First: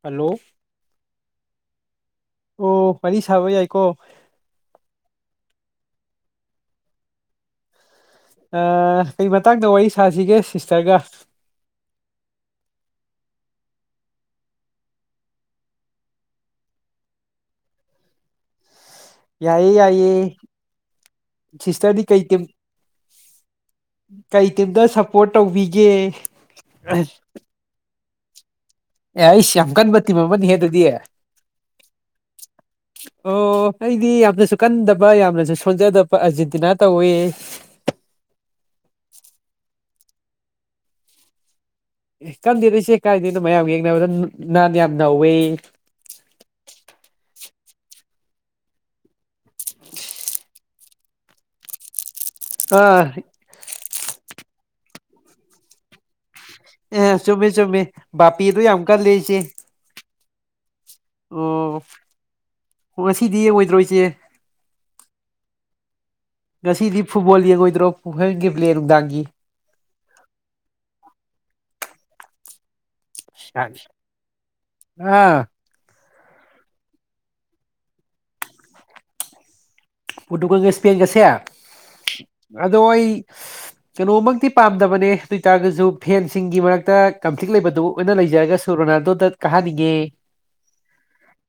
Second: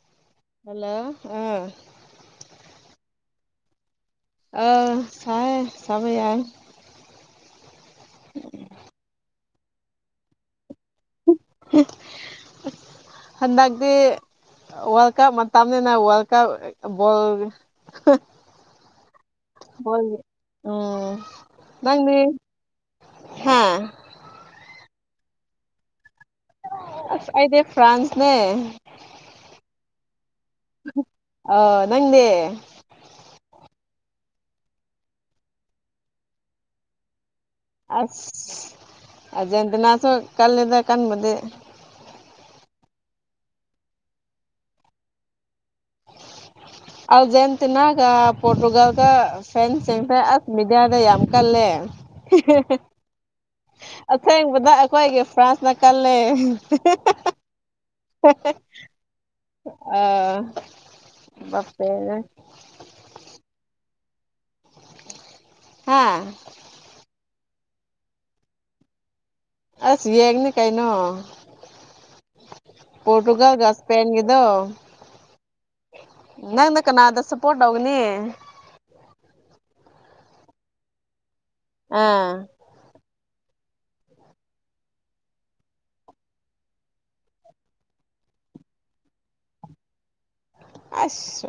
hello hello ꯑꯥ ꯑꯣ ꯋꯥꯔꯤ ꯁꯥꯕ ꯌꯥꯏꯀꯣ ꯑ ꯁꯥꯏ ꯆꯕꯥꯏ ꯑ ꯀꯩ ꯃꯇꯥꯡꯗ ꯋꯥꯔꯤ ꯁꯥꯁꯤꯒꯦ ꯁꯤꯁꯇꯔꯒ ꯍꯟꯗꯛꯗꯤ ꯋꯥꯔꯜ ꯀꯞ ꯇꯝꯅꯤ ꯅ ꯋꯥꯔꯜ ꯀꯞ ꯣ ꯌꯥꯏꯌꯦ ꯌꯥꯏꯌꯦ ꯍꯦ ꯎꯝ ꯁꯤꯁꯇꯔꯗꯤ ꯅꯪꯅꯤ ꯀꯩ ꯇꯤꯝ ꯍꯥꯦ ꯀꯩ ꯇꯤꯝꯗ ꯁꯞꯄꯣꯔꯠ ꯇꯧꯕꯤꯒꯦ ꯑ ꯑꯗ ꯐ꯭ꯔꯥꯟꯁꯅꯦ ꯑꯦ ꯑꯩꯁ ꯌꯥꯝ ꯀꯟꯕ ꯇꯤꯝ ꯑꯃꯅꯤꯍꯦ ꯑꯗꯨꯗꯤ ꯑꯣ ꯑꯣ ꯅꯪꯗꯤ ꯑꯩꯗꯤ ꯌꯥꯝꯅꯁꯨ ꯀꯟꯗꯕ ꯌꯥꯝꯅꯁꯨ ꯁꯣꯟꯖꯗꯕ ꯑꯔꯖꯦꯟꯇꯤꯅꯥ ꯇꯧꯋ ꯑꯁ ꯑꯖꯦꯟꯗꯅꯥꯁꯨ ꯀꯥꯂꯗ ꯀꯥꯟ ꯃꯗꯤꯦ ꯑꯦ ꯀꯟꯗꯦꯗꯣꯏꯁꯦ ꯀꯥꯏꯗꯅꯣ ꯃꯌꯥꯝ ꯌꯦꯡꯅꯕꯗ ꯅꯍꯥꯟ ꯌꯥꯝ ꯅꯧꯋꯤ ꯑꯝ ꯅ ꯀ ꯄꯣꯔꯇꯨꯒꯜ ꯀ ꯐ ꯑꯗ ꯌꯥꯝ ꯀꯂꯦ ꯑ ꯑꯁꯦꯡꯕꯗ ꯑꯩꯈꯣꯏꯒꯤ ꯐ꯭ꯔꯥꯟꯁꯅ ꯀꯜꯂꯦ ꯑꯦ ꯆꯨꯝꯃꯦ ꯆꯨꯝꯃꯦ ꯕꯥꯄꯤꯗꯨꯏ ꯌꯥꯝ ꯀꯜꯂꯦ ꯏꯆꯦ ꯑꯥ ꯑꯣ ꯕꯥꯄꯦꯅ ꯍ ꯉꯁꯤꯗꯤ ꯑꯣꯏꯗ꯭ꯔꯣꯏꯁꯦ ꯍꯥꯥ ꯉꯁꯤꯗꯤ ꯐꯨꯠꯕꯣꯜ ꯌꯦꯡꯉꯣꯏꯗ꯭ꯔꯣ ꯐ ꯍꯦꯟꯒꯤ ꯄ꯭ꯂꯦ ꯅꯨꯡꯗꯥꯡꯒꯤ ꯑꯁ ꯌꯦꯡꯅꯤ ꯀꯩꯅꯣ ꯄꯣꯔꯇꯨꯒꯜꯒ ꯏꯁꯄꯦꯟꯒꯗꯣ ꯑꯥ ꯅꯪꯅ ꯀꯅꯥꯗ ꯁꯞꯄꯣꯔꯠ ꯇꯧꯒꯅꯤ ꯄꯣꯔꯇꯨꯒꯜꯒ ꯏꯁꯄꯦꯟꯒꯁꯦ ꯑꯥ ꯑꯗꯣ ꯑꯩ ꯀꯩꯅꯣꯃꯛꯇꯤ ꯄꯥꯝꯗꯕꯅꯦ ꯑꯗꯨ ꯑꯣꯏꯇꯥꯔꯒꯁꯨ ꯐꯦꯟꯁꯤꯡꯒꯤ ꯃꯔꯛꯇ ꯀꯝꯐ꯭ꯂꯤꯛ ꯂꯩꯕꯗꯨ ꯑꯣꯏꯅ ꯂꯩꯖꯔꯒ ꯁꯨꯔ ꯃꯗꯣ ꯀꯍꯥꯅꯤꯒꯦ ꯑꯁ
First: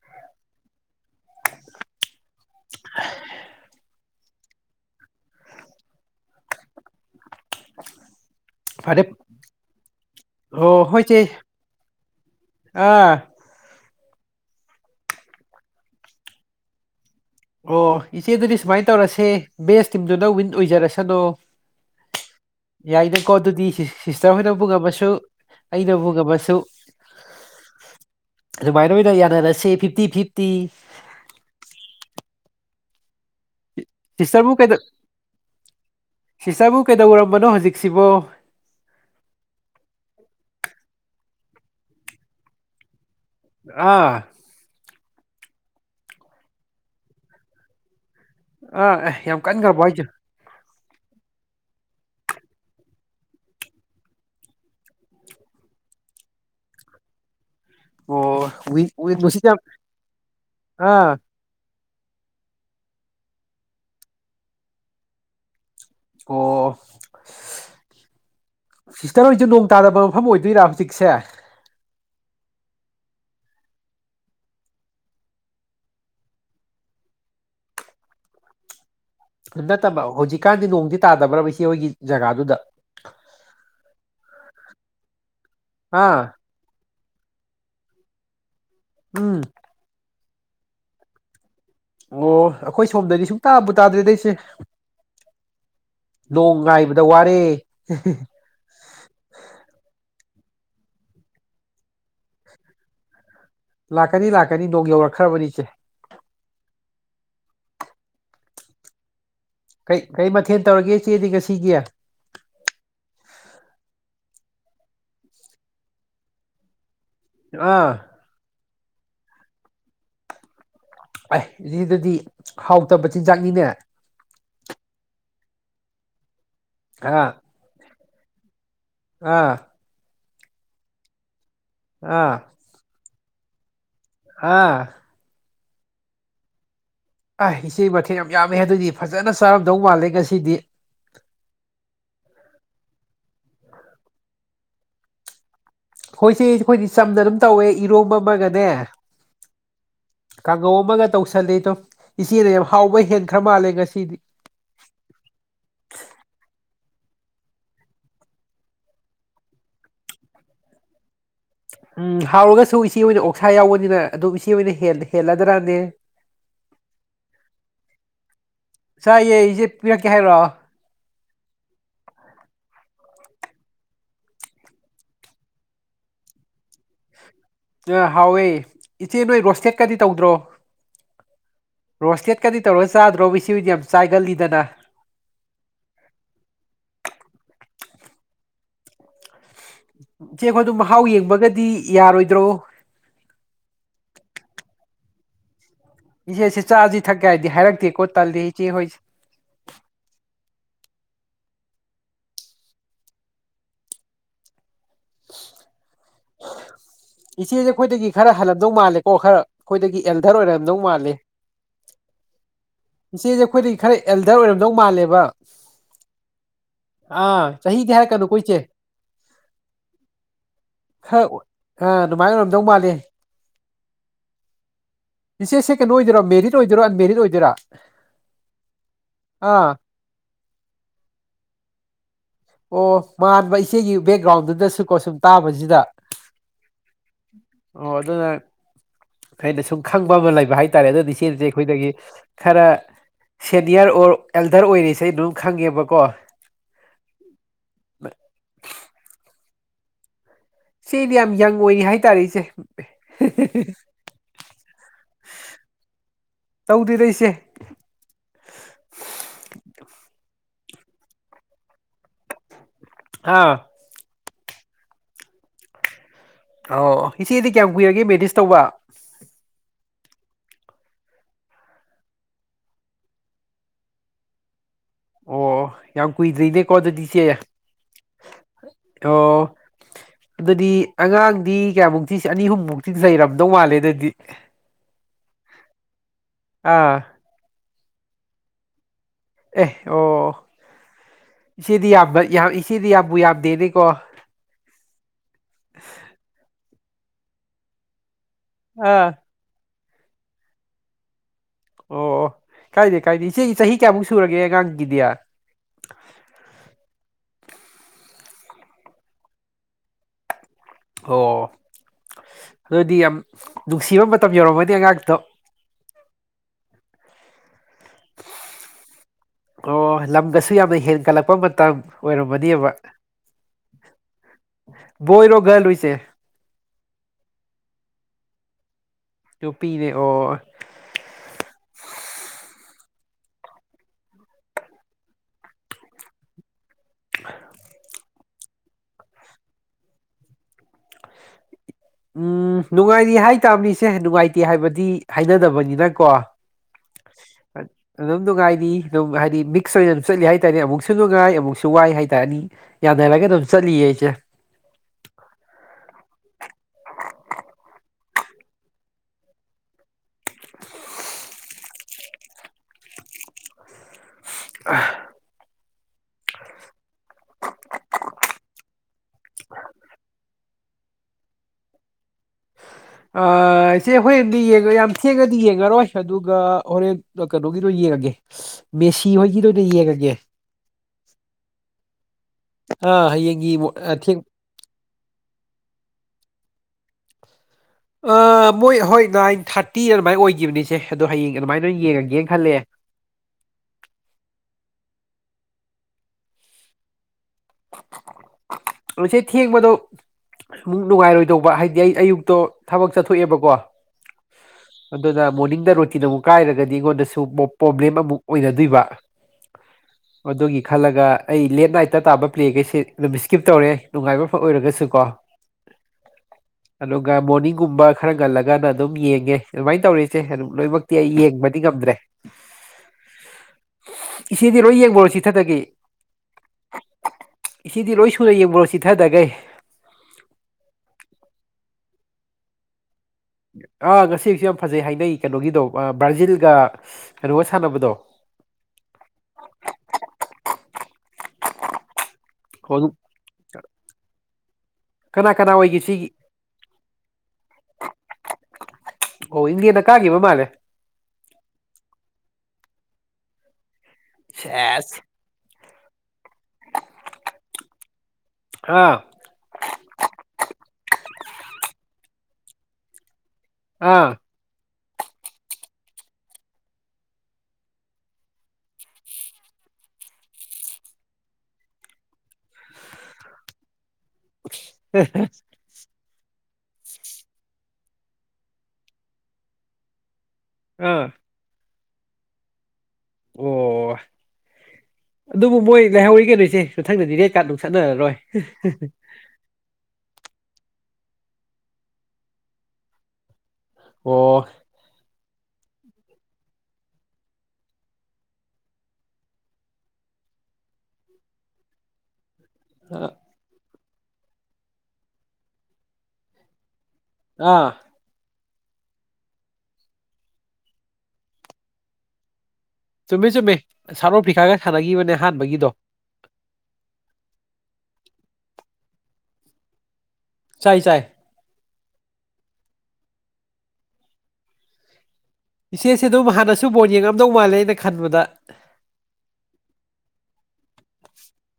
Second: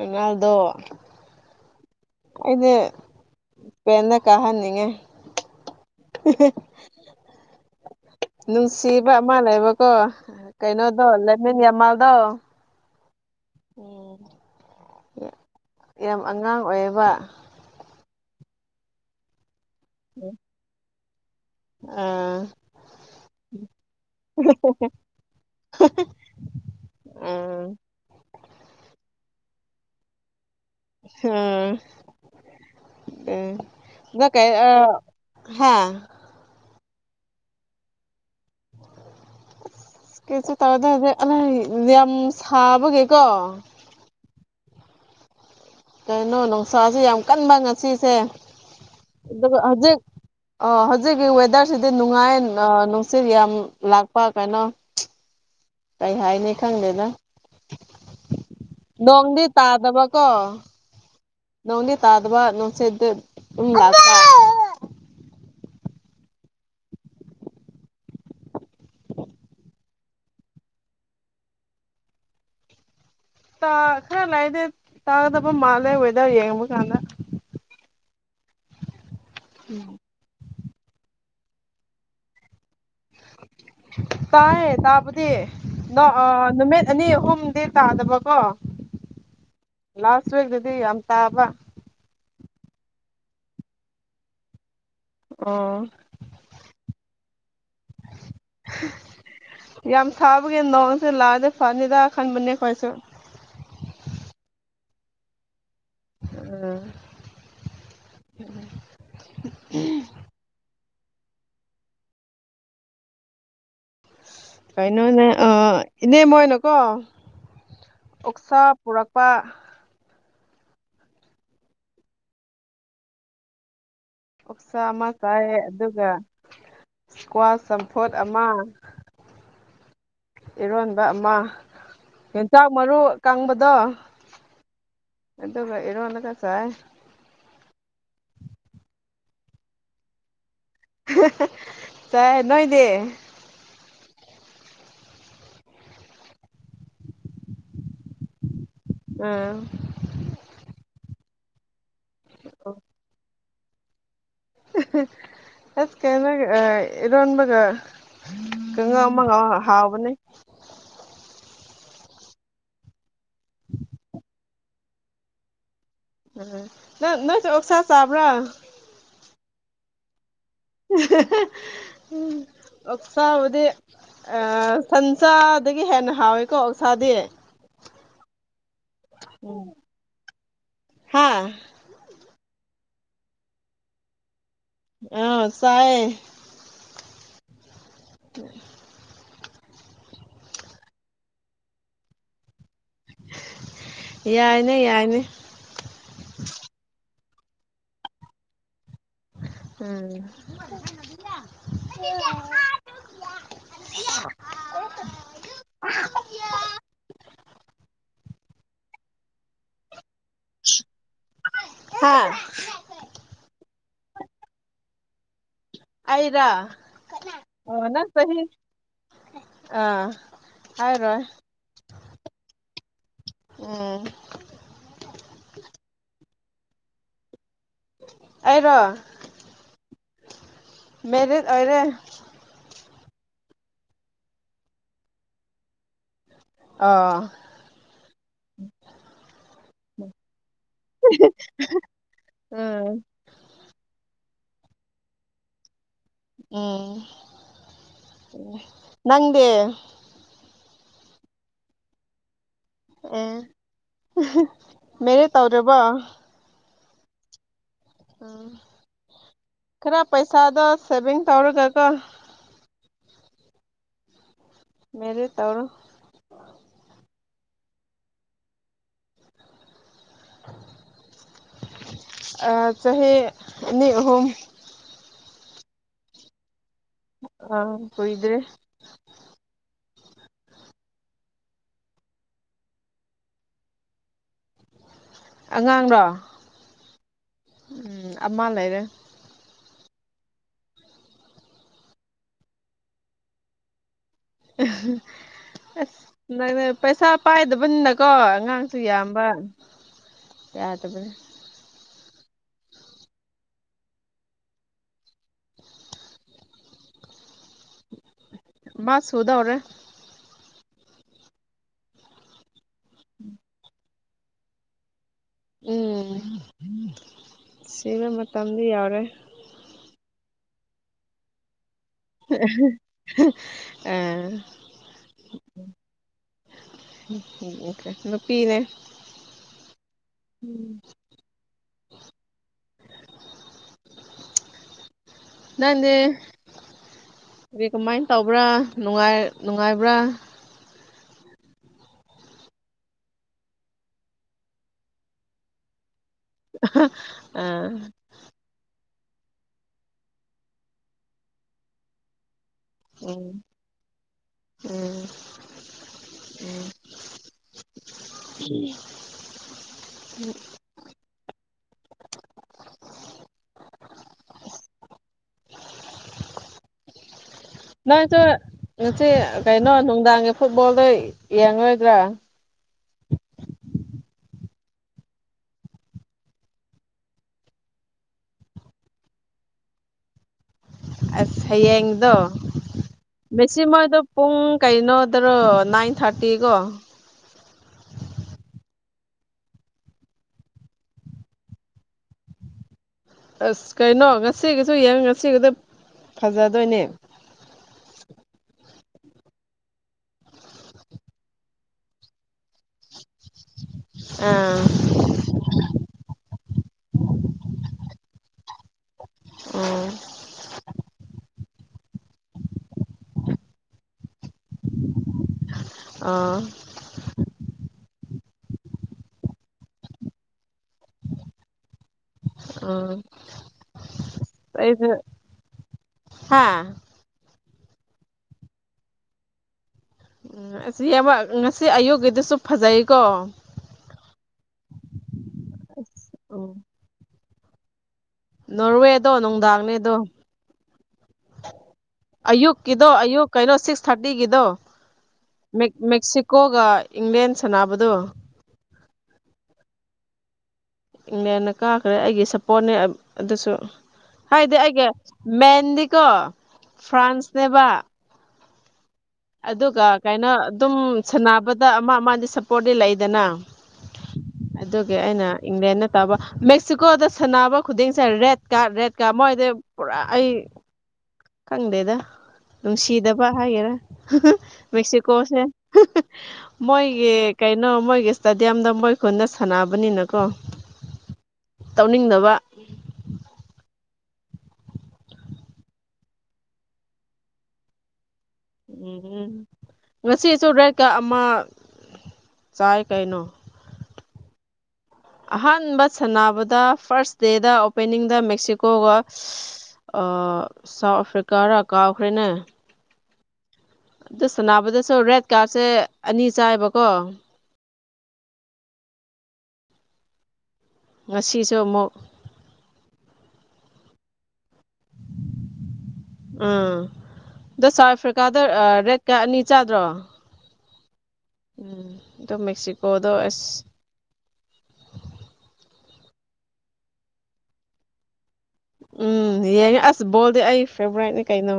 ꯏꯗꯤ ꯀꯍꯅꯤꯡꯉ ꯐꯔꯦ ꯅꯨꯡꯁꯤꯕ ꯑꯃꯜ ꯂꯩꯕꯀꯣ ꯑꯣ ꯍꯣꯏ ꯀꯩꯅꯣꯗꯣ ꯆꯦ ꯂꯩꯃꯦꯟ ꯌꯥꯝ ꯃꯥꯜꯗꯣ ꯑꯥ ꯎ ꯌꯥꯝ ꯑꯉꯥꯡ ꯑꯣꯏꯔꯕ ꯑꯣ ꯏꯆꯦꯗꯨꯗꯤ ꯁꯨꯃꯥꯏꯅ ꯇꯧꯔꯁꯦ ꯕꯦꯁ ꯇꯤꯝꯗꯨꯗ ꯋꯤꯟ ꯑꯣꯏꯖꯔꯁꯅꯣ ꯑꯥ ꯌꯥꯏꯅꯦꯀꯣ ꯑꯗꯨꯗꯤ ꯁꯤꯁꯇꯔ ꯍꯣꯏꯅꯕꯨ ꯉꯝꯃꯁꯨ ꯑꯩꯅꯕꯨ ꯉꯝꯃꯁꯨ ꯑꯥ ꯑꯗꯨꯃꯥꯏꯅ ꯑꯣꯏꯅ ꯌꯥꯅꯔꯁꯦ ꯐꯤꯐꯇꯤ ꯐꯤꯐꯇꯤ ꯑꯥ ꯑꯥ ꯅꯪ ꯀꯩ ꯁꯤꯁꯔꯕꯨꯛꯗ ꯑꯥ ꯍꯥ ꯁꯤꯁꯔꯕꯨꯛ ꯀꯩꯗꯧꯔꯕꯅꯣ ꯍꯧꯖꯤꯛꯁꯤꯕꯣ ꯀꯦꯁꯨ ꯇꯗꯦ ꯑ ꯌꯥꯝ ꯁꯥꯕꯒꯦ ꯑꯥ ꯀꯩꯅꯣ ꯅꯨꯡꯁꯥꯁꯦ ꯌꯥꯝ ꯀꯟꯕ ꯉꯁꯤꯁꯦ ꯑ ꯑꯦ ꯌꯥꯝ ꯀꯟꯈ꯭ꯔꯕꯣ ꯍꯥꯏꯁꯨ ꯑꯣ ꯍꯧꯖꯤꯛꯀꯤ ꯋꯦꯗꯔꯁꯤꯗꯤ ꯅꯨꯡꯉꯥꯏ ꯅꯨꯡꯁꯤꯠ ꯌꯥꯝ ꯂꯥꯛꯄ ꯀꯩꯅꯣ ꯀꯩ ꯍꯥꯏ ꯅ ꯈꯪꯗꯦꯗ ꯑꯣ ꯋꯤꯟ ꯋꯤꯟꯕꯨ ꯁꯤ ꯅꯣꯡꯗꯤ ꯌꯥꯝ ꯇꯥꯗꯕ ꯀꯣ ꯑꯥ ꯅꯗꯤ ꯇꯥꯗꯕ ꯅ ꯁꯦ ꯎ ꯂꯥꯛ ꯑꯣ ꯁꯤꯁꯇꯔ ꯍꯣꯏꯁꯨ ꯅꯣꯡ ꯇꯥꯔꯕ ꯃꯐꯝ ꯑꯣꯏꯗꯣꯏꯔꯥ ꯍꯧꯖꯤꯛꯁꯦ ꯈꯔ ꯂꯥꯏꯗꯤ ꯇꯥꯒꯗꯕ ꯃꯥꯜꯂꯦ ꯋꯦꯗꯔ ꯌꯦꯡꯕ ꯀꯥꯟꯗ ꯅꯠꯇꯕ ꯍꯧꯖꯤꯛꯀꯥꯟꯗꯤ ꯅꯣꯡꯗꯤ ꯇꯥꯗꯕ꯭ꯔꯕ ꯏ ꯁꯤꯦ ꯍꯣꯏꯒꯤ ꯖꯒꯥꯗꯨꯗ ꯇꯥꯏꯌꯦ ꯇꯥꯕꯨꯗꯤ ꯅ ꯑꯥ ꯅꯨꯃꯤꯠ ꯑꯅꯤ ꯑꯍꯨꯝꯗꯤ ꯇꯥꯗꯕꯀꯣ ꯎꯝ ꯂꯥꯁꯁ ꯑꯣꯏꯒꯗꯗꯤ ꯑꯝ ꯇꯕ ꯑꯣ ꯑꯩꯈꯣꯏ ꯁꯣꯝꯗꯗꯤ ꯁꯨꯡ ꯇꯥꯕꯨ ꯇꯥꯗ꯭ꯔꯦꯗꯩꯁꯦ ꯑꯣ ꯅꯣꯡ ꯉꯥꯏꯕꯗ ꯋꯥꯔꯦ ꯌꯥꯝ ꯊꯥꯕꯒꯤ ꯅꯣꯡꯁꯦ ꯂꯥꯛꯑꯗꯤ ꯐꯅꯤꯗ ꯈꯟꯕꯅꯦ ꯑꯩꯈꯣꯏꯁꯨ ꯂꯥꯛꯀꯅꯤ ꯂꯥꯛꯀꯅꯤ ꯅꯣꯡ ꯌꯧꯔꯛꯈ꯭ꯔꯕꯅꯤ ꯏꯆꯦ ꯎꯝ ꯀꯩ ꯀꯔꯤ ꯃꯊꯦꯜ ꯇꯧꯔꯒꯦ ꯆꯦꯗꯤ ꯉꯁꯤꯒꯤ ꯀꯥꯏꯩꯅꯣꯅꯦ ꯑ ꯏꯅꯦ ꯃꯣꯏꯅꯀꯣ ꯑꯥ ꯑꯣꯛꯁꯥ ꯄꯨꯔꯛꯄ ꯑꯦ ꯁꯤꯗꯗꯤ ꯍꯥꯎꯇꯕ ꯆꯤꯟꯖꯥꯛꯅꯤꯅꯦ ꯑꯣꯛꯁꯥ ꯑꯃ ꯀꯥꯏ ꯑꯗꯨꯒ ꯑꯥ ꯏꯁꯀ꯭ꯋꯥꯁ ꯆꯝꯐꯣꯠ ꯑꯃ ꯑꯥ ꯏꯔꯣꯟꯕ ꯑꯃ ꯑꯥ ꯌꯦꯟꯁꯥꯛ ꯃꯔꯨ ꯀꯪꯕꯗꯣ ꯑꯥ ꯑꯗ ꯏꯔꯣꯅ ꯀꯁ ꯑ ꯏꯆꯦ ꯃꯊꯦꯜ ꯌꯥꯝ ꯌꯥꯝꯃꯦ ꯑꯗꯨꯏꯗꯤ ꯐꯖꯅ ꯆꯥꯔꯝꯗꯧ ꯃꯥꯜꯂꯦ ꯉꯁꯤꯗꯤ ꯇꯥꯏ ꯅꯣꯏꯗ ꯍꯣꯏꯁꯦ ꯑꯩꯈꯣꯏꯗꯤ ꯆꯝꯅ ꯑꯗꯨꯝ ꯇꯧꯋꯦ ꯏꯔꯣꯝꯕ ꯑꯃꯒꯅꯦ ꯎꯝ ꯀꯥꯡꯒꯧ ꯑꯃꯒ ꯇꯧꯁꯜꯂꯤ ꯑꯗꯨꯣ ꯏꯆꯦꯅ ꯌꯥꯝ ꯍꯥꯎꯕꯩ ꯍꯦꯟꯒꯠ ꯈꯔ ꯃꯥꯜꯂꯦ ꯉꯁꯤꯗꯤ ꯑꯁ ꯀꯥꯏꯅ ꯏꯔꯣꯟꯕꯒ ꯀꯉ ꯃꯉ ꯍꯥꯎꯕꯅꯦ [inaudible] ꯎꯝ ꯍꯥꯎꯔꯒꯁꯨ ꯏꯆꯦ ꯑꯣꯏꯅ ꯑꯣꯛꯁꯥ ꯌꯥꯎꯕꯅꯤꯅ ꯑꯗꯨꯝ ꯏꯆꯦ ꯑꯣꯏꯅ ꯍꯦꯜꯂꯗ꯭ꯔꯅꯦ ꯎꯝ ꯅꯪ ꯅꯣꯏ ꯆ ꯑꯣꯁꯥ ꯆꯥꯕ꯭ꯔꯥ ꯆꯥꯏꯌꯦ ꯏꯆꯦ ꯄꯤꯔꯛꯀꯦ ꯍꯥꯏꯔꯛꯑꯣ ꯎꯝ ꯑꯣꯛꯁꯥꯕꯨꯗꯤ ꯁꯟꯆꯥꯥꯗꯒꯤ ꯍꯦꯟꯅ ꯍꯥꯎꯋꯦꯀꯣ ꯑꯣꯛꯁꯥꯗꯤ ꯑ ꯍꯥꯎꯋꯦ ꯏꯆꯦ ꯅꯣꯏ ꯎꯝ ꯔꯣꯁꯇꯦꯠꯀꯗꯤ ꯇꯧꯗ꯭ꯔꯣ ꯍꯥ ꯔꯣꯁꯇꯦꯠ ꯍ ꯀꯗꯤ ꯇꯧꯔ ꯆꯥꯗ꯭ꯔꯣ ꯃꯤꯁꯤꯗꯤ ꯌꯥꯝ ꯆꯥꯏꯒꯜꯂꯤꯗꯅ ꯑꯥ ꯆꯥꯏ ꯎ ꯆꯦ ꯑꯩꯈꯣꯏ ꯑꯗꯨ ꯃꯍꯥꯎ ꯌꯦꯡꯕꯒꯗꯤ ꯌꯥꯔꯣꯏꯗ꯭ꯔꯣ ꯌꯥꯏꯅꯦ ꯌꯥꯏꯅꯦ ꯏꯆꯦꯁꯤ ꯆꯥꯁꯤ ꯊꯛꯀꯦ ꯍꯥꯏꯗꯤ ꯍꯥꯏꯔꯛꯇꯦ ꯀꯣ ꯇꯥꯗꯤ ꯏꯆꯦ ꯍꯣꯏꯁꯦ ꯎꯝ [inaudible] ꯑ ꯏꯆꯦꯁꯦ ꯑꯩꯈꯣꯏꯗꯒꯤ ꯈꯔ ꯍꯜꯂꯂꯝꯗꯧ ꯃꯥꯜꯂꯦꯀꯣ ꯈꯔ ꯑꯩꯈꯣꯏꯗꯒꯤ ꯑꯦꯜꯊꯔ ꯑꯣꯏꯔꯝꯗꯧ ꯃꯥꯜꯂꯤ ꯍꯥ ꯏꯆꯦꯁꯦ ꯑꯩꯈꯣꯏꯗꯤ ꯈꯔ ꯑꯦꯜꯗꯔ ꯑꯣꯏꯔꯝꯗꯧ ꯃꯥꯜꯂꯦꯕ ꯑꯩꯔꯥ ꯑꯥ ꯑꯣ ꯆꯍꯤꯗꯤ ꯅꯪ ꯍꯥꯏꯔꯛꯀꯗꯨ ꯆꯍꯤ ꯀꯏꯁꯦ ꯑꯥ ꯍꯥꯏꯔꯣꯏ ꯑꯗꯨꯃꯥꯏꯅ ꯑꯣꯏꯔꯝꯗꯧ ꯃꯥꯜꯂꯦ ꯑꯣ ꯁꯤꯆꯦ ꯁꯦꯀꯦꯟ ꯑꯣꯏꯗꯣꯏꯔꯣ ꯃꯦꯔꯤꯠ ꯑꯣꯏꯗꯣꯏꯔꯣ ꯑꯟꯃꯦꯦꯔꯤꯠ ꯑꯣꯏꯗꯣꯏꯔꯥ ꯑꯩꯔꯣ ꯑꯥ ꯃꯦꯔꯤꯠ ꯑꯣꯏꯔꯦ ꯑꯣ ꯃꯥꯟꯕ ꯏꯆꯦꯒꯤ ꯕꯦꯛꯒ꯭ꯔꯥꯎꯟꯗꯨꯗꯁꯨ ꯀꯣ ꯁꯨꯝ ꯇꯥꯕꯁꯤꯗ ꯑꯣ ꯑꯣ ꯑꯗꯨꯗꯅꯦ ꯑꯩꯅ ꯁꯨꯝ ꯈꯪꯕ ꯑꯃ ꯂꯩꯕ ꯍꯥꯏꯇꯥꯔꯦ ꯑꯗꯨꯗꯤ ꯁꯤꯆꯦꯁꯦ ꯑꯩꯈꯣꯏꯗꯒꯤ ꯈꯔ ꯎꯝ ꯁꯦꯅꯤꯌꯔ ꯑꯣꯔ ꯑꯦꯜꯗꯔ ꯑꯣꯏꯔꯤꯁꯦ ꯑꯩ ꯑꯗꯨꯝ ꯈꯪꯉꯦꯕꯀꯣ ꯎꯝ ꯅꯪꯗ ꯁꯤꯗꯤ ꯌꯥꯝ ꯌꯪ ꯑꯣꯏꯅꯤ ꯍꯥꯏꯇꯥꯔꯦ ꯏꯆꯦ ꯑꯦ ꯃꯅꯦꯦ ꯇꯧꯔꯕꯣ ꯇꯧꯗꯦꯗ ꯑꯩꯁꯦ ꯎꯝ ꯈꯔ ꯄꯩꯁꯥ ꯆꯗ ꯁꯦꯕꯤ ꯄꯥꯎꯗꯔ ꯀ ꯀ ꯑꯥ ꯃꯦꯔꯤ ꯇꯧꯔꯣ ꯑ ꯏꯆꯦꯗꯤ ꯀꯌꯥꯝ ꯀꯨꯏꯔꯒꯦ ꯃꯦꯗꯤꯁ ꯇꯧꯕ ꯆꯦ ꯃꯤꯍ ꯑꯣ ꯌꯥꯝ ꯀꯨꯏꯗ꯭ꯔꯤꯅꯦꯀꯣ ꯑꯗꯨꯗꯤꯆꯦ ꯑꯥ ꯀꯨꯏꯗ꯭ꯔꯤ ꯑꯣ ꯑꯗꯨꯗꯤ ꯑꯉꯥꯡꯗꯤ ꯀꯌꯥꯃꯨꯛ ꯊ ꯑꯅꯤ ꯑꯨꯝꯃꯨꯛꯇ ꯊꯤ ꯁꯩꯔꯝꯗꯧ ꯃꯥꯜꯂꯦ ꯑꯗꯨꯗꯗꯤ [unintelligible] ꯑꯉꯥꯡꯔꯣ ꯑꯥ ꯎꯝ ꯑꯃ ꯂꯩꯔꯦ ꯑꯦ ꯑꯣ ꯏꯆꯦꯗꯤ ꯌꯥꯝꯕ ꯏꯆꯦꯗꯤ ꯌꯥꯝꯕꯨ ꯌꯥꯝꯗꯦꯅꯦꯀꯣ ꯑꯁ ꯅꯪ ꯄꯩꯁꯥ ꯄꯥꯏꯗꯕꯅꯤꯅꯀꯣ ꯑꯉꯥꯡꯁꯨ ꯑꯥ ꯌꯥꯝꯕ ꯌꯥꯗꯕꯅꯦ ꯑꯣ ꯑꯣ ꯀꯥꯏꯗꯦ ꯀꯥꯏꯗꯦ ꯏꯆꯦ ꯆꯍꯤ ꯀꯌꯥꯃꯨꯛ ꯁꯨꯔꯒꯦ ꯑꯉꯥꯡꯒꯤꯗꯤ ꯃꯥꯁꯨ ꯍꯎꯗꯎ꯭ꯔꯦ ꯑꯣ ꯑꯗꯨꯑꯣꯗꯤ ꯌꯥꯝ ꯅꯨꯡꯁꯤꯕ ꯃꯇꯝ ꯌꯧꯔꯝꯃꯅꯤ ꯑꯉꯥꯡꯇꯣ ꯎꯝ ꯁꯤꯕ ꯃꯇꯝꯗꯤ ꯌꯥꯎꯔꯦ ꯁꯨ ꯌꯥꯝꯅ ꯍꯦꯟꯒꯠꯂꯛꯄ ꯃꯇꯝ ꯑꯣꯏꯔꯕꯗꯤꯕ ꯑꯥ ꯕꯣꯏꯔꯣ ꯘ ꯂꯨꯏꯁꯦ ꯄꯤꯤꯅꯦ ꯇꯄꯤꯤꯅꯦ ꯑꯣ ꯅꯪꯅꯦꯦ ꯑ ꯀꯃꯥꯏꯅ ꯇꯧꯕ꯭ꯔꯥ ꯅꯨꯡꯉꯥꯏꯕ꯭ꯔꯥ ꯎꯝ ꯅꯨꯡꯉꯥꯏꯔꯤ ꯍꯥꯏꯇꯥꯥꯕꯅꯤꯁꯦ ꯅꯨꯡꯉꯥꯏꯇꯦ ꯍꯥꯏꯕꯗꯤ ꯍꯥꯏꯅꯗꯕꯅꯤꯅ ꯀꯣ ꯑꯥ ꯑꯗꯨꯝ ꯗꯨꯒꯥꯏꯗꯤ ꯑꯗꯨꯝ ꯍꯥꯏꯗꯤ ꯃꯤꯛꯁ ꯑꯣꯏꯅ ꯑꯗꯨꯝ ꯆꯠꯂꯤ ꯍꯥꯏꯇꯥꯥꯔꯦ ꯑꯃꯨꯛꯁꯨ ꯅꯨꯡꯉꯥꯏ ꯑꯃꯨꯛꯁꯨ ꯋꯥꯏ ꯍꯥꯏꯇꯥꯥꯔꯅꯤ ꯎꯝ ꯌꯥꯅꯔꯒ ꯑꯗꯨꯝ ꯆꯠꯂꯤꯌꯦ ꯑꯩꯁꯦ ꯎꯝ ꯎꯝ ꯎꯝ ꯑ ꯅꯥꯏ ꯆꯣ ꯉ ꯀꯩꯅꯩꯅꯣ ꯅꯨꯡꯅꯨꯡꯗꯥ ꯐꯨꯠꯕꯣꯜꯗ ꯌꯦꯡꯉꯔꯣꯏꯗ꯭ꯔꯥ ꯏꯆꯦ ꯍꯣꯔꯦꯟꯗꯤ ꯌꯦꯡꯉ ꯌꯥꯝ ꯊꯦꯡꯉꯗꯤ ꯌꯦꯡꯉꯔꯣꯏ ꯑꯗꯨꯒ ꯍꯣꯔꯦꯟ ꯀꯩꯅꯣꯒꯤꯗꯣ ꯌꯦ ꯌꯦꯡꯉꯒꯦ ꯃꯦꯁꯤ ꯍꯣꯏꯒꯤꯗ ꯑꯣꯏꯅ ꯌꯦꯡꯉꯒꯦ ꯁꯌꯦꯡꯗ ꯑꯥ ꯍꯌꯦꯡꯒꯤ ꯃꯦꯁꯤ ꯃꯣꯏꯗꯣ ꯊꯦꯡ ꯄꯨꯡ ꯀꯩꯅꯣꯗꯔꯣ ꯅꯥꯏꯟ ꯊꯥꯔꯇꯤꯀꯣ ꯃꯣꯏ ꯍꯣꯏ ꯅꯥꯏꯟ ꯊꯥꯔꯇꯤ ꯑꯗꯨꯃꯥꯏꯅ ꯑꯣꯏꯈꯤꯕꯅꯤꯁꯦ ꯑꯗꯣ ꯍꯌꯦꯡ ꯑꯗꯨꯃꯥꯏꯅ ꯑꯣꯏꯅ ꯌꯦꯡꯉꯒꯦꯅ ꯈꯜꯂꯛꯦ ꯑꯁ ꯀꯩꯅꯣ ꯉꯁꯤꯒꯤꯁꯨ ꯌꯦꯡ ꯉꯁꯤꯒꯁꯨ ꯐꯖꯗꯣꯏꯅꯦ ꯍꯧꯁꯦ ꯊ ꯃꯗꯨꯣ ꯁꯃ ꯅꯨꯡꯉꯥꯏꯔꯣꯏꯗꯧꯕ ꯍꯥꯏꯗꯤ ꯑꯩ ꯑꯌꯨꯛꯇꯣ ꯊꯕꯛ ꯆꯠꯊꯣꯛꯑꯦꯕꯀꯣ ꯑꯥ ꯑꯗꯨꯗꯗ ꯃꯣꯅꯤꯗ ꯔꯣꯇꯤ ꯅ ꯑꯃꯛ ꯀꯥꯏꯔꯒꯗꯤ ꯑꯩꯉꯣꯟꯗꯁꯨ ꯄ꯭ꯔꯣꯕ꯭ꯂꯦꯝ ꯑꯃꯨꯛ ꯑꯣꯏꯅꯗꯣꯏꯕ ꯎꯝ ꯑꯗꯨꯒꯤ ꯈꯜꯂꯒ ꯑꯩ ꯂꯦꯠ ꯅꯥꯏꯠꯇ ꯇꯥꯕ ꯄ꯭ꯂꯦꯒꯩꯁꯦ ꯅꯨꯃꯤ ꯀꯤꯞ ꯇꯧꯔꯦ ꯅꯨꯡꯉꯥꯏꯕ ꯐ ꯑꯣꯏꯔꯒꯁꯨ ꯀꯣ ꯑꯥ ꯑꯗꯨꯒ ꯃꯣꯔꯅꯤꯡꯒꯨꯝꯕ ꯈꯔ ꯉꯜꯂꯒꯅ ꯑꯗꯨꯝ ꯌꯦꯡꯉꯦ ꯑꯗꯨꯃꯥꯏꯅ ꯇꯧꯔꯤꯁꯦ ꯑꯗꯨꯝ ꯂꯣꯏꯅꯃꯛꯇꯤ ꯑꯩ ꯌꯦꯡꯕꯗꯤ ꯉꯝꯗ꯭ꯔꯦ ꯑꯥ ꯏꯆꯦꯗꯤ ꯂꯣꯏ ꯑꯩꯁꯨ ꯌꯦꯡꯕꯔꯣꯁꯤ ꯏꯊꯗꯒꯤ ꯍꯥ ꯁꯤꯗꯤ ꯂꯣꯏ ꯁꯨꯅ ꯌꯦꯡꯕꯨꯔꯣ ꯆꯤꯊꯗꯈꯩ ꯎꯝ ꯑꯁꯤꯕ ꯉꯁꯤ ꯑꯌꯨꯛꯀꯤꯗꯁꯨ ꯐꯖꯩ ꯑꯥ ꯉꯁꯤ ꯍꯧꯁꯨ ꯌꯥꯝ ꯐꯖꯩ ꯍꯥꯏꯅꯩ ꯀꯩꯅꯣꯒꯤꯗꯣ ꯎꯝ ꯕ꯭ꯔꯥꯖꯤꯜꯒ ꯀꯩꯅꯣꯒ ꯁꯥꯟꯅꯕꯗꯣ ꯅꯣꯔꯋꯦꯗꯣ ꯅꯨꯡꯗꯥꯡꯅꯦꯗꯣ ꯑꯌꯨꯛꯀꯤꯗꯣ ꯑꯣ ꯑꯌꯨꯛ ꯀꯩꯅꯣ ꯁꯤꯛꯁ ꯊꯥꯔꯇꯤꯒꯤꯗꯣ ꯀꯅꯥ ꯀꯅꯥ ꯦꯛ ꯑꯣꯏꯒꯦ ꯁꯤꯒꯤ ꯃꯦꯛꯁꯤꯀꯣꯒ ꯏꯪꯂꯦꯟ ꯁꯥꯟꯅꯕꯗꯣ ꯑꯣ ꯏꯟꯒꯦꯅ ꯀꯥꯈꯤꯕ ꯃꯥꯜꯂꯦ ꯏꯪꯂꯦꯟꯅ ꯀꯥꯈ꯭ꯔꯦ ꯑꯩꯒꯤ ꯁꯞꯄꯣꯔꯠꯅꯦ ꯑꯗꯨꯁꯨ ꯍꯥꯏꯗꯤ ꯑꯩꯒꯤ ꯁꯦꯁ ꯃꯦꯟꯗꯤ ꯀꯣ ꯐ꯭ꯔꯥꯟꯁꯅꯦꯕ ꯑꯥ ꯑꯗꯨꯒ ꯀꯩꯅꯣ ꯑꯗꯨꯝ ꯁꯥꯟꯅꯕꯗ ꯑꯃ ꯑꯃꯗꯤ ꯁꯞꯄꯣꯔꯠꯗꯤ ꯂꯩꯗꯅ ꯑꯥ ꯑꯗꯨꯒꯤ ꯑꯩꯅ ꯏꯪꯂꯦꯟꯟꯅ ꯇꯕ ꯃꯦꯛꯁꯤꯀꯣꯗ ꯁꯥꯟꯅꯕ ꯈꯨꯗꯤꯡꯁꯦ ꯔꯦꯠ ꯀꯥꯔꯠ ꯔꯦꯠ ꯀꯥꯔ ꯃꯣꯏꯗ ꯄꯨꯔꯥ ꯑꯩ ꯈꯪꯗꯦꯗ ꯅꯨꯡꯁꯤꯗꯕ ꯍꯥꯏꯒꯦꯔꯥ ꯃꯦꯛꯦꯛꯁꯤꯀꯣꯁꯦ ꯃꯣꯏꯒꯤ ꯀꯩꯅꯣ ꯃꯣꯏꯒꯤ ꯏꯁꯇꯦꯗꯤꯌꯝꯗ ꯃꯣꯏ ꯈꯨꯅ ꯁꯥꯟꯅꯕꯅꯤꯅꯀꯣ ꯑꯥ ꯇꯧꯅꯤꯡꯗꯕ ꯑꯣ ꯑꯗꯨꯕꯨ ꯃꯣꯏ ꯂꯩꯍꯧꯔꯤ ꯀꯩꯅꯣꯁꯦ ꯁꯊꯪꯗꯗꯤꯔꯦ ꯀꯥꯔꯠ ꯅꯨꯡ ꯆꯠꯅꯔꯔꯣꯏ ꯎꯝ ꯎꯝ ꯉꯁꯤ ꯆ꯭ꯔꯦ ꯇꯤꯀꯥ ꯑꯃ ꯆꯥꯏ ꯀꯩꯅꯣ ꯑꯣ ꯑꯍꯥꯟꯕ ꯁꯥꯟꯅꯕꯗ ꯐꯥꯔꯁ ꯗꯦꯗ ꯑꯣꯄꯦꯅꯤꯡꯗ ꯃꯦꯛꯁꯤꯀꯣꯒ ꯁꯥꯎꯠ ꯑꯐ꯭ꯔꯤꯀꯥꯔꯥ ꯀꯥꯎꯈ꯭ꯔꯦꯅꯦ ꯑ ꯑ ꯁꯅꯕꯗꯁꯨ ꯔꯦꯠ ꯀꯥꯔꯠꯁꯦ ꯑꯅꯤ ꯆꯥꯏꯕꯀꯣ ꯑꯥ ꯉꯁꯤꯁꯨ ꯑꯃꯨꯛ ꯇꯃꯤꯃꯤ ꯆꯃꯤꯃꯦ ꯁꯥꯟ ꯄꯤꯈꯥꯒꯁ ꯎꯝꯗꯁꯐꯥ ꯀꯥꯗꯔ ꯔꯦꯠ ꯀꯥ ꯑꯅꯤ ꯆꯥꯗ꯭ꯔꯣ ꯆꯥꯏ ꯆꯥꯏ ꯎꯝ ꯑꯗꯣ ꯃꯦꯛꯁꯤꯀꯣꯗ ꯑꯦꯁ ꯏꯆꯦꯁꯦ ꯑꯗꯨꯝ ꯍꯥꯟꯅꯁꯨ ꯕꯣꯔꯣꯟ ꯌꯦꯡꯉꯝꯗꯧ ꯃꯥꯜꯂꯦ ꯑꯩꯅ ꯈꯟꯕꯗ ꯎꯝ ꯌꯦꯡꯉꯦ ꯑꯁ ꯕꯣꯜꯗꯤ ꯑꯩ ꯐꯦꯚꯣꯔꯥꯏꯠꯅꯤ ꯀꯩꯅꯣ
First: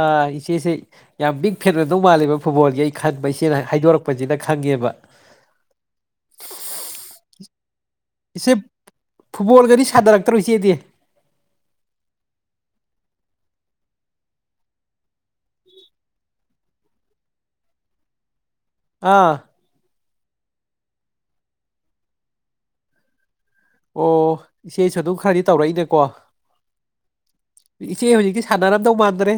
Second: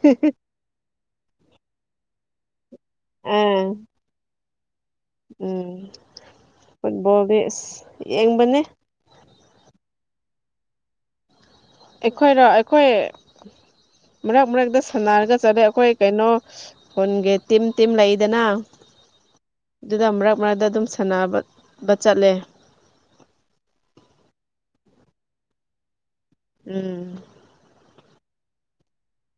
ꯑꯥ ꯏꯆꯦꯁꯦ ꯌꯥꯝ ꯃꯤꯡ ꯐꯦꯠꯅꯗꯧ ꯃꯥꯜꯂꯦꯕ ꯐꯨꯠꯕꯣꯜꯒꯤ ꯑꯩ ꯈꯟꯕ ꯏꯆꯦꯅ ꯎꯝ ꯍꯥꯏꯗꯣꯔꯛꯄꯁꯤꯅ ꯈꯪꯉꯦꯕ ꯎꯝ ꯐꯨꯠꯕꯣꯜꯒꯤꯁ ꯏꯆꯦ ꯌꯦꯡꯕꯅꯦ ꯐꯨꯠꯕꯣꯜꯒꯗꯤ ꯁꯥꯅꯔꯛꯇꯔꯣ ꯏꯆꯦꯗꯤ ꯑꯩꯈꯣꯏꯅꯣ ꯑꯩꯈꯣꯏ ꯃꯔꯛ ꯃꯔꯛꯇ ꯁꯥꯟꯅꯔꯒ ꯆꯠꯂꯦ ꯑꯩꯈꯣꯏ ꯀꯩꯅꯣ ꯈꯨꯟꯒꯤ ꯇꯤꯝ ꯇꯤꯝ ꯂꯩꯗꯅ ꯑꯥ ꯑꯗꯨꯗ ꯃꯔꯛ ꯃꯔꯛꯇ ꯑꯗꯨꯝ ꯁꯥꯟꯅꯕꯕ ꯆꯠꯂꯦ ꯑꯣ ꯏꯆꯦꯁꯨ ꯑꯗꯨꯝ ꯈꯔꯗꯤ ꯇꯧꯔꯛꯏꯅꯦꯀꯣ ꯎꯝ ꯏꯆꯦ ꯍꯧꯖꯤꯛꯀꯤ ꯁꯥꯟꯅꯔꯝꯗꯧ ꯃꯥꯟꯗ꯭ꯔꯦ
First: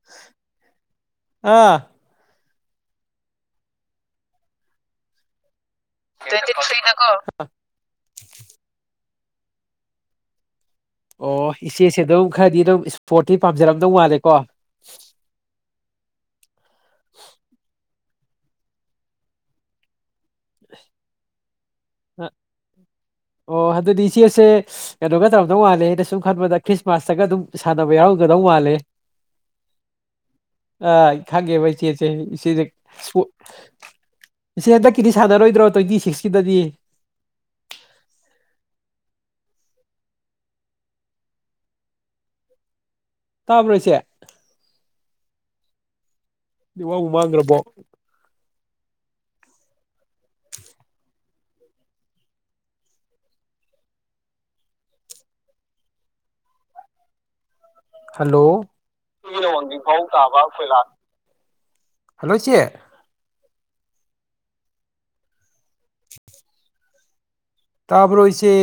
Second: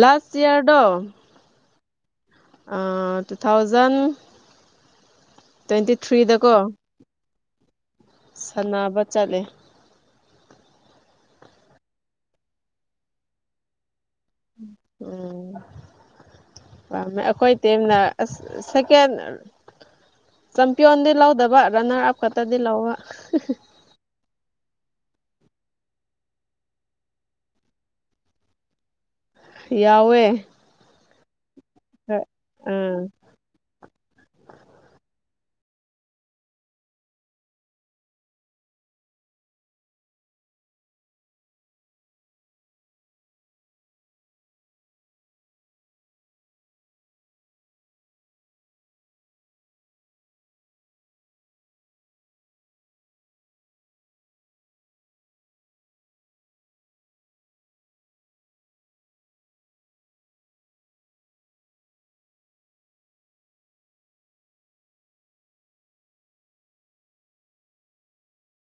ꯂꯥꯁ ꯏꯌꯥꯔꯗ ꯑꯥ ꯇꯨ ꯊꯥꯎꯖꯟ ꯇ꯭ꯋꯦꯟꯇꯤ ꯊ꯭ꯔꯤꯗꯀꯣ ꯁꯥꯟꯅꯕ ꯆꯠꯂꯦ ꯑꯣ ꯏꯆꯦꯁꯦ ꯑꯗꯨꯝ ꯈꯔꯗꯤ ꯑꯗꯨꯝ ꯏꯁꯄꯣꯔꯠꯇꯤ ꯄꯥꯝꯖꯔꯝꯗꯧ ꯃꯥꯜꯂꯦ ꯎꯝ ꯄꯥꯝꯃꯦ ꯑꯩꯈꯣꯏ ꯇꯦꯝꯅ ꯑ ꯁꯦꯀꯦꯟ ꯆꯝꯄꯤꯌꯣꯟꯗꯤ ꯂꯧꯗꯕ ꯇꯅ ꯍꯥꯐ ꯈ ꯇꯗꯤ ꯂꯑꯣ ꯑꯣ ꯑꯗꯨꯗꯤ ꯏꯆꯦꯁꯦ ꯀꯩꯅꯣꯒ ꯇꯧꯔꯝꯗꯧ ꯃꯥꯜꯂꯦ ꯑꯩꯅ ꯁꯨꯝ ꯈꯟꯕꯗ ꯈ꯭ꯔꯤꯁꯃꯥꯁꯇꯒ ꯑꯗꯨꯝ ꯁꯥꯟꯅꯕ ꯌꯥꯎꯔꯝꯒꯗꯧ ꯃꯥꯜꯂꯦ ꯌꯥꯋꯦ ꯈꯥꯒꯦꯕ ꯁꯤꯦꯁꯦ ꯀꯔꯤ ꯁꯥꯟꯅꯔꯣꯏꯗ꯭ꯔꯣ ꯇ꯭ꯋꯦꯟꯇꯤ ꯁꯤꯛꯁꯀꯤꯗꯗꯤ ꯇꯥꯕ꯭ꯔꯣꯏꯁꯦ ꯏ ꯋꯥ ꯎꯃꯥꯡ ꯉ꯭ꯔꯄꯣ [inaudible] ꯍꯜꯂꯣ ꯅꯃꯒꯤ ꯄꯥꯎ ꯇꯥꯕ ꯐꯣꯏꯂꯥꯜ ꯍꯜꯂꯣ ꯆꯦ ꯇꯄ ꯍꯣꯏ ꯎꯆꯦ